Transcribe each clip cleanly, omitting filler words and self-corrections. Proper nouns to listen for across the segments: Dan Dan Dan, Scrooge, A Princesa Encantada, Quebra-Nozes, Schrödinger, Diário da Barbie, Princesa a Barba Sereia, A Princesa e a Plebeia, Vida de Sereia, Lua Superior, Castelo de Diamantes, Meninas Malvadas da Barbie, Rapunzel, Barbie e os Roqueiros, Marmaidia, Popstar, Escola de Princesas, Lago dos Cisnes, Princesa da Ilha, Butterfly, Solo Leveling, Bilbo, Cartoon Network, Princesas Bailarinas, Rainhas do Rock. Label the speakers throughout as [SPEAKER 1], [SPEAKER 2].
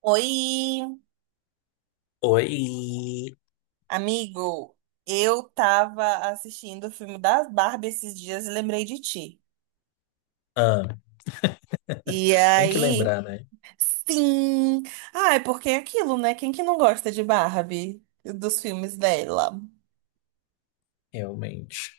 [SPEAKER 1] Oi,
[SPEAKER 2] Oi!
[SPEAKER 1] amigo. Eu tava assistindo o filme das Barbie esses dias e lembrei de ti.
[SPEAKER 2] Ah,
[SPEAKER 1] E
[SPEAKER 2] tem que
[SPEAKER 1] aí,
[SPEAKER 2] lembrar, né?
[SPEAKER 1] sim. Ah, é porque é aquilo, né? Quem que não gosta de Barbie? Dos filmes dela.
[SPEAKER 2] Realmente.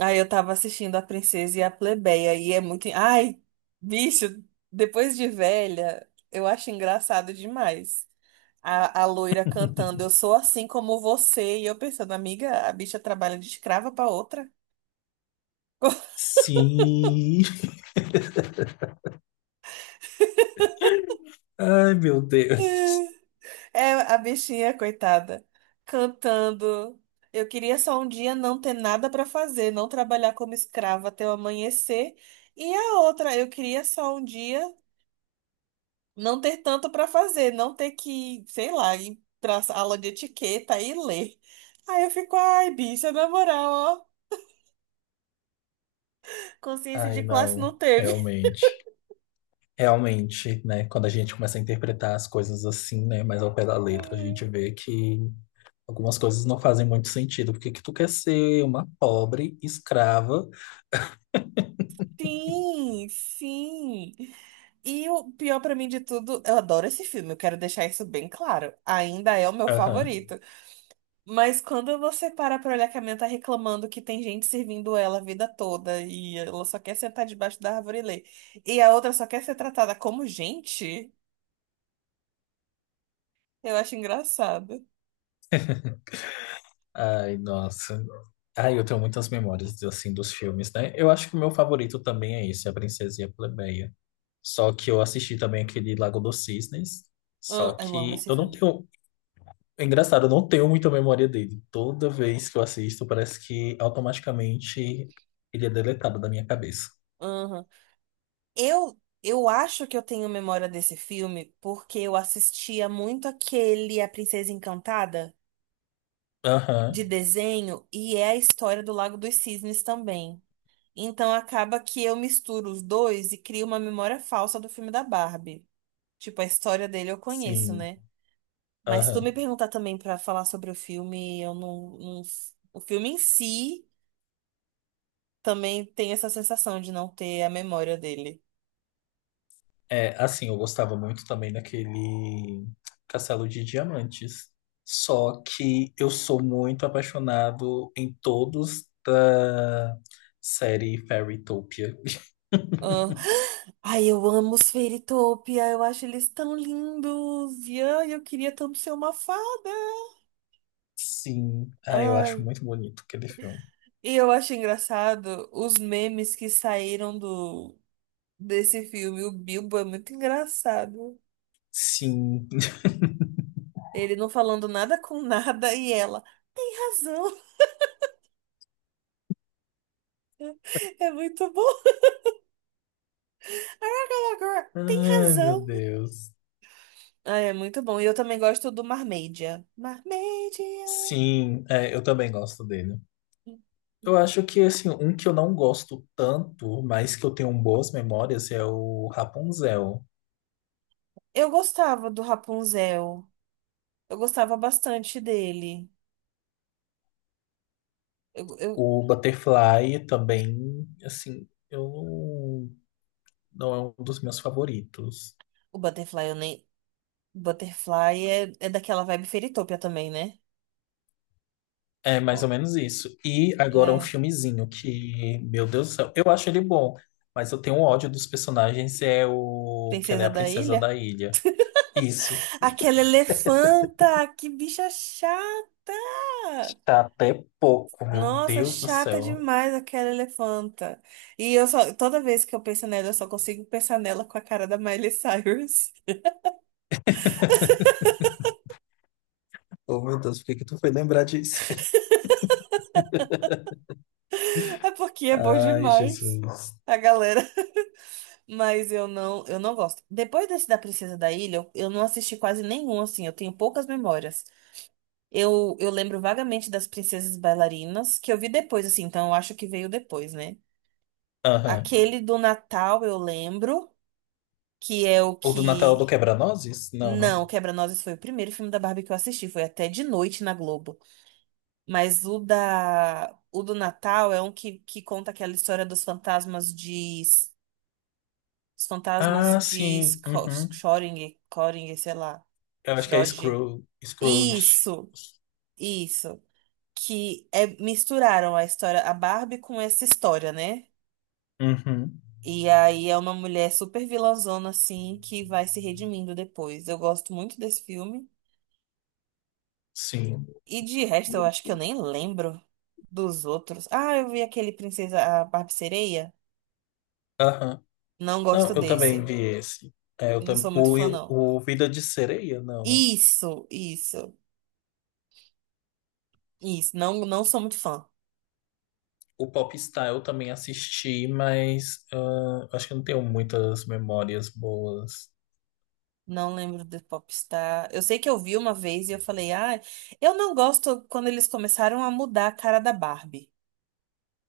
[SPEAKER 1] Aí eu tava assistindo A Princesa e a Plebeia e é muito. Ai, bicho, depois de velha, eu acho engraçado demais. A loira cantando, eu sou assim como você, e eu pensando, amiga, a bicha trabalha de escrava pra outra.
[SPEAKER 2] Sim! Ai, meu Deus!
[SPEAKER 1] É a bichinha, coitada, cantando. Eu queria só um dia não ter nada pra fazer, não trabalhar como escrava até o amanhecer. E a outra, eu queria só um dia não ter tanto pra fazer, não ter que, sei lá, ir pra aula de etiqueta e ler. Aí eu fico, ai, bicha, na moral, ó, consciência de
[SPEAKER 2] Ai,
[SPEAKER 1] classe
[SPEAKER 2] não.
[SPEAKER 1] não teve.
[SPEAKER 2] Realmente. Realmente, né? Quando a gente começa a interpretar as coisas assim, né? Mais ao pé da letra, a gente
[SPEAKER 1] Hum.
[SPEAKER 2] vê que algumas coisas não fazem muito sentido. Por que que tu quer ser uma pobre escrava?
[SPEAKER 1] Sim, sim. E o pior pra mim de tudo, eu adoro esse filme, eu quero deixar isso bem claro. Ainda é o meu favorito. Mas quando você para pra olhar que a minha tá reclamando que tem gente servindo ela a vida toda e ela só quer sentar debaixo da árvore e ler, e a outra só quer ser tratada como gente, eu acho engraçado.
[SPEAKER 2] Ai, nossa. Ai, eu tenho muitas memórias, assim, dos filmes, né? Eu acho que o meu favorito também é esse, A Princesa e a Plebeia. Só que eu assisti também aquele Lago dos Cisnes.
[SPEAKER 1] Ah,
[SPEAKER 2] Só
[SPEAKER 1] eu amo
[SPEAKER 2] que
[SPEAKER 1] esse
[SPEAKER 2] eu não
[SPEAKER 1] filme.
[SPEAKER 2] tenho... É engraçado, eu não tenho muita memória dele. Toda vez que eu assisto, parece que automaticamente ele é deletado da minha cabeça.
[SPEAKER 1] Aham. Eu acho que eu tenho memória desse filme porque eu assistia muito aquele A Princesa Encantada de
[SPEAKER 2] Aham,
[SPEAKER 1] desenho e é a história do Lago dos Cisnes também. Então acaba que eu misturo os dois e crio uma memória falsa do filme da Barbie. Tipo, a história dele eu conheço,
[SPEAKER 2] sim.
[SPEAKER 1] né? Mas se tu
[SPEAKER 2] Aham.
[SPEAKER 1] me perguntar também pra falar sobre o filme, eu não, não- O filme em si também tem essa sensação de não ter a memória dele.
[SPEAKER 2] É, assim, eu gostava muito também daquele Castelo de Diamantes. Só que eu sou muito apaixonado em todos da série Fairytopia.
[SPEAKER 1] Ah, ai, eu amo os Fairytopia, eu acho eles tão lindos. E ai, eu queria tanto ser uma fada.
[SPEAKER 2] Sim, ah, eu acho
[SPEAKER 1] Ai,
[SPEAKER 2] muito bonito aquele filme.
[SPEAKER 1] e eu acho engraçado os memes que saíram do desse filme. O Bilbo é muito engraçado.
[SPEAKER 2] Sim.
[SPEAKER 1] Ele não falando nada com nada e ela tem razão. É muito bom. Agora, tem
[SPEAKER 2] Ai, meu
[SPEAKER 1] razão.
[SPEAKER 2] Deus.
[SPEAKER 1] Ah, é muito bom. E eu também gosto do Marmaidia. Marmaidia.
[SPEAKER 2] Sim, é, eu também gosto dele. Eu acho que, assim, um que eu não gosto tanto, mas que eu tenho boas memórias, é o Rapunzel.
[SPEAKER 1] Eu gostava do Rapunzel. Eu gostava bastante dele. Eu, eu-
[SPEAKER 2] O Butterfly também, assim, eu não é um dos meus favoritos.
[SPEAKER 1] o Butterfly, eu nem. Butterfly é, é daquela vibe Fairytopia também, né?
[SPEAKER 2] É mais ou
[SPEAKER 1] Ó,
[SPEAKER 2] menos isso. E agora um
[SPEAKER 1] é
[SPEAKER 2] filmezinho que, meu Deus do céu, eu acho ele bom, mas eu tenho um ódio dos personagens, é o que ela é
[SPEAKER 1] Princesa
[SPEAKER 2] a
[SPEAKER 1] da
[SPEAKER 2] princesa
[SPEAKER 1] Ilha.
[SPEAKER 2] da ilha. Isso,
[SPEAKER 1] Aquela elefanta! Que bicha chata!
[SPEAKER 2] tá até pouco, meu
[SPEAKER 1] Nossa,
[SPEAKER 2] Deus do
[SPEAKER 1] chata
[SPEAKER 2] céu.
[SPEAKER 1] demais aquela elefanta. E eu só, toda vez que eu penso nela, eu só consigo pensar nela com a cara da Miley Cyrus.
[SPEAKER 2] Oh, meu Deus, por que que tu foi lembrar disso?
[SPEAKER 1] É porque é bom
[SPEAKER 2] Ai,
[SPEAKER 1] demais.
[SPEAKER 2] Jesus.
[SPEAKER 1] A galera. Mas eu não gosto. Depois desse da Princesa da Ilha, eu não assisti quase nenhum, assim. Eu tenho poucas memórias. Eu lembro vagamente das Princesas Bailarinas, que eu vi depois, assim. Então eu acho que veio depois, né?
[SPEAKER 2] Aham.
[SPEAKER 1] Aquele do Natal eu lembro, que é o
[SPEAKER 2] O do Natal do
[SPEAKER 1] que.
[SPEAKER 2] Quebra-Nozes? Não, né?
[SPEAKER 1] Não, Quebra-Nozes foi o primeiro filme da Barbie que eu assisti, foi até de noite na Globo. Mas o do Natal é um que conta aquela história dos fantasmas de os fantasmas
[SPEAKER 2] Ah,
[SPEAKER 1] de
[SPEAKER 2] sim. Uhum.
[SPEAKER 1] Schrödinger, Schrödinger, sei lá,
[SPEAKER 2] Eu acho que é
[SPEAKER 1] Schrödinger.
[SPEAKER 2] Scrooge.
[SPEAKER 1] Isso, isso, que é misturaram a história a Barbie com essa história, né?
[SPEAKER 2] Uhum,
[SPEAKER 1] E aí é uma mulher super vilãzona assim que vai se redimindo depois. Eu gosto muito desse filme.
[SPEAKER 2] sim.
[SPEAKER 1] E de resto, eu acho que eu nem lembro dos outros. Ah, eu vi aquele Princesa a Barba Sereia.
[SPEAKER 2] Aham.
[SPEAKER 1] Não
[SPEAKER 2] Não,
[SPEAKER 1] gosto
[SPEAKER 2] eu também
[SPEAKER 1] desse.
[SPEAKER 2] vi esse. É, eu
[SPEAKER 1] Não
[SPEAKER 2] também,
[SPEAKER 1] sou muito fã, não.
[SPEAKER 2] o Vida de Sereia, não, né?
[SPEAKER 1] Isso, isso, isso. Não, não sou muito fã.
[SPEAKER 2] O Popstar eu também assisti, mas ah, acho que eu não tenho muitas memórias boas.
[SPEAKER 1] Não lembro do Popstar. Eu sei que eu vi uma vez e eu falei, ah, eu não gosto quando eles começaram a mudar a cara da Barbie.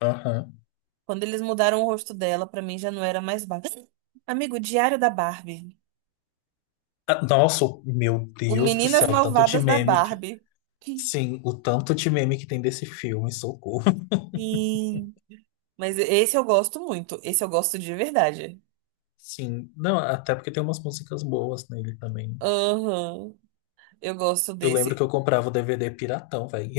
[SPEAKER 2] Aham.
[SPEAKER 1] Quando eles mudaram o rosto dela, pra mim já não era mais Barbie. Amigo, Diário da Barbie.
[SPEAKER 2] Ah, nossa, meu
[SPEAKER 1] O
[SPEAKER 2] Deus do
[SPEAKER 1] Meninas
[SPEAKER 2] céu, o tanto de
[SPEAKER 1] Malvadas da
[SPEAKER 2] meme que.
[SPEAKER 1] Barbie.
[SPEAKER 2] Sim, o tanto de meme que tem desse filme, socorro.
[SPEAKER 1] Sim. Mas esse eu gosto muito. Esse eu gosto de verdade.
[SPEAKER 2] Sim, não, até porque tem umas músicas boas nele também.
[SPEAKER 1] Aham. Eu gosto
[SPEAKER 2] Eu lembro que
[SPEAKER 1] desse.
[SPEAKER 2] eu comprava o DVD piratão, velho.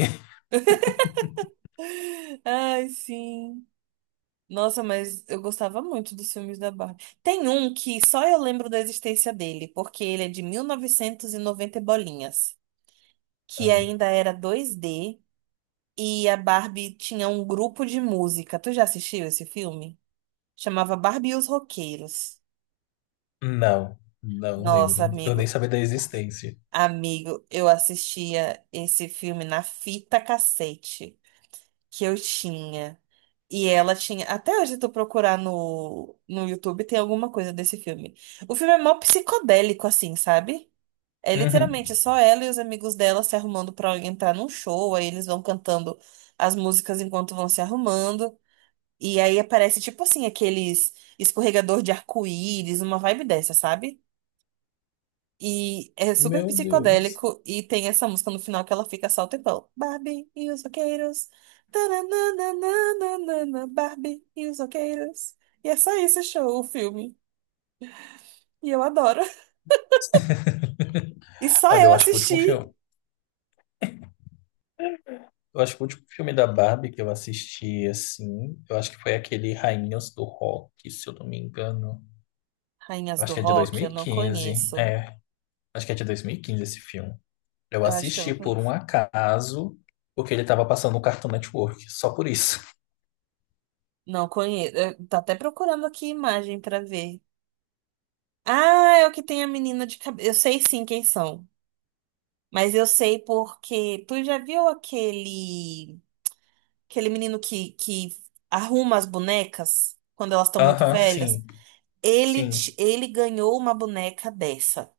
[SPEAKER 1] Ai, sim. Nossa, mas eu gostava muito dos filmes da Barbie. Tem um que só eu lembro da existência dele, porque ele é de mil novecentos e noventa e bolinhas, que ainda era dois d e a Barbie tinha um grupo de música. Tu já assistiu esse filme? Chamava Barbie e os Roqueiros.
[SPEAKER 2] Não, não
[SPEAKER 1] Nossa,
[SPEAKER 2] lembro. Eu nem
[SPEAKER 1] amigo.
[SPEAKER 2] sabia da existência.
[SPEAKER 1] Amigo, eu assistia esse filme na fita cassete que eu tinha. E ela tinha. Até hoje, se tu procurar no YouTube, tem alguma coisa desse filme. O filme é mó psicodélico, assim, sabe? É
[SPEAKER 2] Uhum.
[SPEAKER 1] literalmente é só ela e os amigos dela se arrumando pra entrar num show. Aí eles vão cantando as músicas enquanto vão se arrumando. E aí aparece, tipo assim, aqueles escorregador de arco-íris, uma vibe dessa, sabe? E é super
[SPEAKER 2] Meu Deus.
[SPEAKER 1] psicodélico. E tem essa música no final que ela fica só o tempão. Barbie e os roqueiros. Tananana, Barbie e os roqueiros. E é só isso o show, o filme. E eu adoro. E só
[SPEAKER 2] Olha,
[SPEAKER 1] eu
[SPEAKER 2] eu acho que o último
[SPEAKER 1] assisti.
[SPEAKER 2] filme, eu acho que o último filme da Barbie que eu assisti assim, eu acho que foi aquele Rainhas do Rock, se eu não me engano.
[SPEAKER 1] Rainhas
[SPEAKER 2] Eu acho
[SPEAKER 1] do
[SPEAKER 2] que é de dois
[SPEAKER 1] Rock,
[SPEAKER 2] mil
[SPEAKER 1] eu
[SPEAKER 2] e
[SPEAKER 1] não
[SPEAKER 2] quinze.
[SPEAKER 1] conheço.
[SPEAKER 2] É, acho que é de 2015 esse filme. Eu
[SPEAKER 1] Eu acho que eu
[SPEAKER 2] assisti
[SPEAKER 1] não
[SPEAKER 2] por um
[SPEAKER 1] conheço.
[SPEAKER 2] acaso, porque ele tava passando no Cartoon Network, só por isso.
[SPEAKER 1] Não conheço. Eu tô até procurando aqui imagem pra ver. Ah, é o que tem a menina de cabelo. Eu sei sim quem são. Mas eu sei porque. Tu já viu aquele. Aquele menino que arruma as bonecas quando elas estão muito
[SPEAKER 2] Aham,
[SPEAKER 1] velhas.
[SPEAKER 2] sim.
[SPEAKER 1] Ele, ti-
[SPEAKER 2] Sim.
[SPEAKER 1] ele ganhou uma boneca dessa.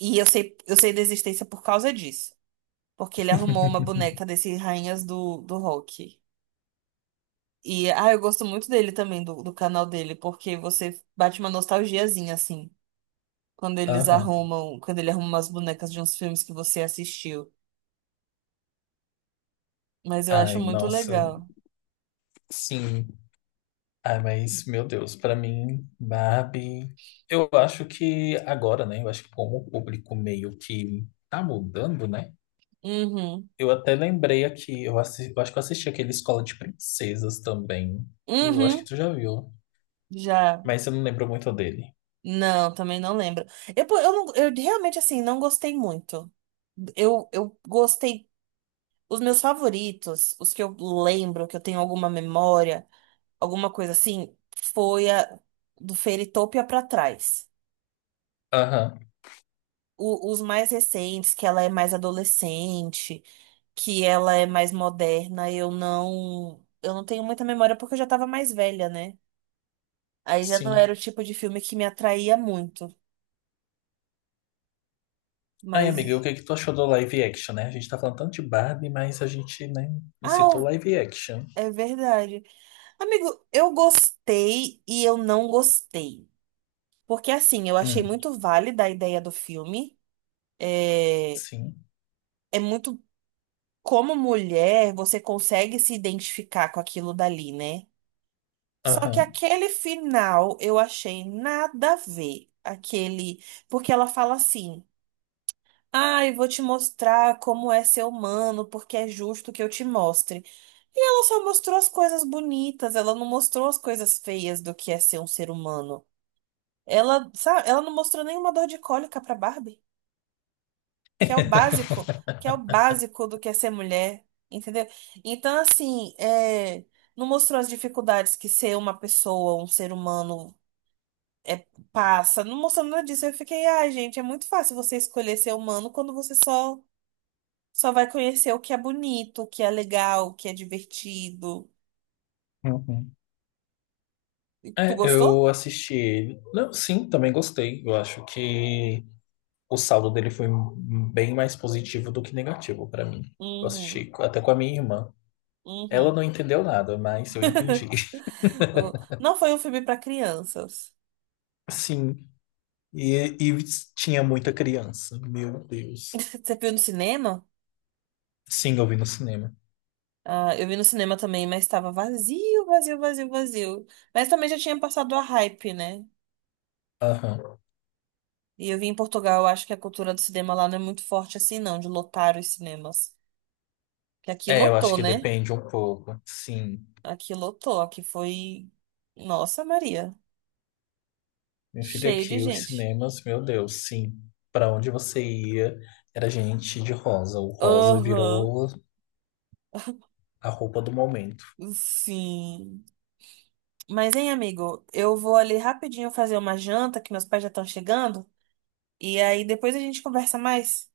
[SPEAKER 1] E eu sei da existência por causa disso. Porque ele arrumou uma boneca desse Rainhas do Rock. E ah, eu gosto muito dele também, do canal dele, porque você bate uma nostalgiazinha, assim, quando eles
[SPEAKER 2] Aham.
[SPEAKER 1] arrumam, quando ele arruma umas bonecas de uns filmes que você assistiu. Mas eu acho
[SPEAKER 2] Ai,
[SPEAKER 1] muito
[SPEAKER 2] nossa.
[SPEAKER 1] legal.
[SPEAKER 2] Sim. Ah, mas, meu Deus, pra mim, Barbie. Eu acho que agora, né? Eu acho que como o público meio que tá mudando, né?
[SPEAKER 1] Uhum.
[SPEAKER 2] Eu até lembrei aqui, eu, eu acho que eu assisti aquele Escola de Princesas também. Tu, eu acho que
[SPEAKER 1] Uhum.
[SPEAKER 2] tu já viu,
[SPEAKER 1] Já.
[SPEAKER 2] mas eu não lembro muito dele.
[SPEAKER 1] Não, também não lembro. Eu, pô, eu realmente, assim, não gostei muito. Eu gostei. Os meus favoritos, os que eu lembro, que eu tenho alguma memória, alguma coisa assim, foi a do Fairytopia pra trás.
[SPEAKER 2] Aham,
[SPEAKER 1] Os mais recentes, que ela é mais adolescente, que ela é mais moderna, eu não. Eu não tenho muita memória porque eu já tava mais velha, né? Aí já não
[SPEAKER 2] sim.
[SPEAKER 1] era o tipo de filme que me atraía muito.
[SPEAKER 2] Ai, amiga, o
[SPEAKER 1] Mas.
[SPEAKER 2] que que tu achou do live action, né? A gente tá falando tanto de Barbie, mas a gente, né, não citou
[SPEAKER 1] Ah,
[SPEAKER 2] live action.
[SPEAKER 1] é verdade. Amigo, eu gostei e eu não gostei. Porque, assim, eu achei
[SPEAKER 2] Hum,
[SPEAKER 1] muito válida a ideia do filme. É,
[SPEAKER 2] sim.
[SPEAKER 1] é muito como mulher você consegue se identificar com aquilo dali, né? Só que
[SPEAKER 2] Aham.
[SPEAKER 1] aquele final eu achei nada a ver. Aquele. Porque ela fala assim: ah, eu vou te mostrar como é ser humano, porque é justo que eu te mostre. E ela só mostrou as coisas bonitas, ela não mostrou as coisas feias do que é ser um ser humano. Ela, sabe, ela não mostrou nenhuma dor de cólica pra Barbie, que é o básico, que é o básico do que é ser mulher, entendeu? Então, assim, é, não mostrou as dificuldades que ser uma pessoa, um ser humano é, passa, não mostrou nada disso. Eu fiquei, ai, gente, é muito fácil você escolher ser humano quando você só vai conhecer o que é bonito, o que é legal, o que é divertido. Tu
[SPEAKER 2] É,
[SPEAKER 1] gostou?
[SPEAKER 2] eu assisti ele. Não, sim, também gostei. Eu acho que o saldo dele foi bem mais positivo do que negativo pra mim. Eu
[SPEAKER 1] Uhum,
[SPEAKER 2] assisti até com a minha irmã. Ela
[SPEAKER 1] uhum.
[SPEAKER 2] não entendeu nada, mas eu entendi.
[SPEAKER 1] Não foi um filme pra crianças.
[SPEAKER 2] Sim, e, e tinha muita criança. Meu Deus.
[SPEAKER 1] Você viu no cinema?
[SPEAKER 2] Sim, eu vi no cinema.
[SPEAKER 1] Ah, eu vi no cinema também, mas tava vazio, vazio, vazio, vazio. Mas também já tinha passado a hype, né?
[SPEAKER 2] Aham.
[SPEAKER 1] E eu vim em Portugal, eu acho que a cultura do cinema lá não é muito forte assim, não, de lotar os cinemas. Que aqui
[SPEAKER 2] É, eu acho
[SPEAKER 1] lotou,
[SPEAKER 2] que
[SPEAKER 1] né?
[SPEAKER 2] depende um pouco. Sim.
[SPEAKER 1] Aqui lotou, aqui foi. Nossa, Maria.
[SPEAKER 2] Meu filho,
[SPEAKER 1] Cheio de
[SPEAKER 2] aqui os
[SPEAKER 1] gente.
[SPEAKER 2] cinemas, meu Deus, sim. Pra onde você ia, era gente de rosa. O rosa
[SPEAKER 1] Aham.
[SPEAKER 2] virou a roupa do momento.
[SPEAKER 1] Sim. Mas, hein, amigo, eu vou ali rapidinho fazer uma janta, que meus pais já estão chegando. E aí depois a gente conversa mais.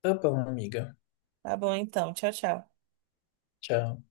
[SPEAKER 2] Tá bom, amiga.
[SPEAKER 1] Tá bom, então. Tchau, tchau.
[SPEAKER 2] Tchau.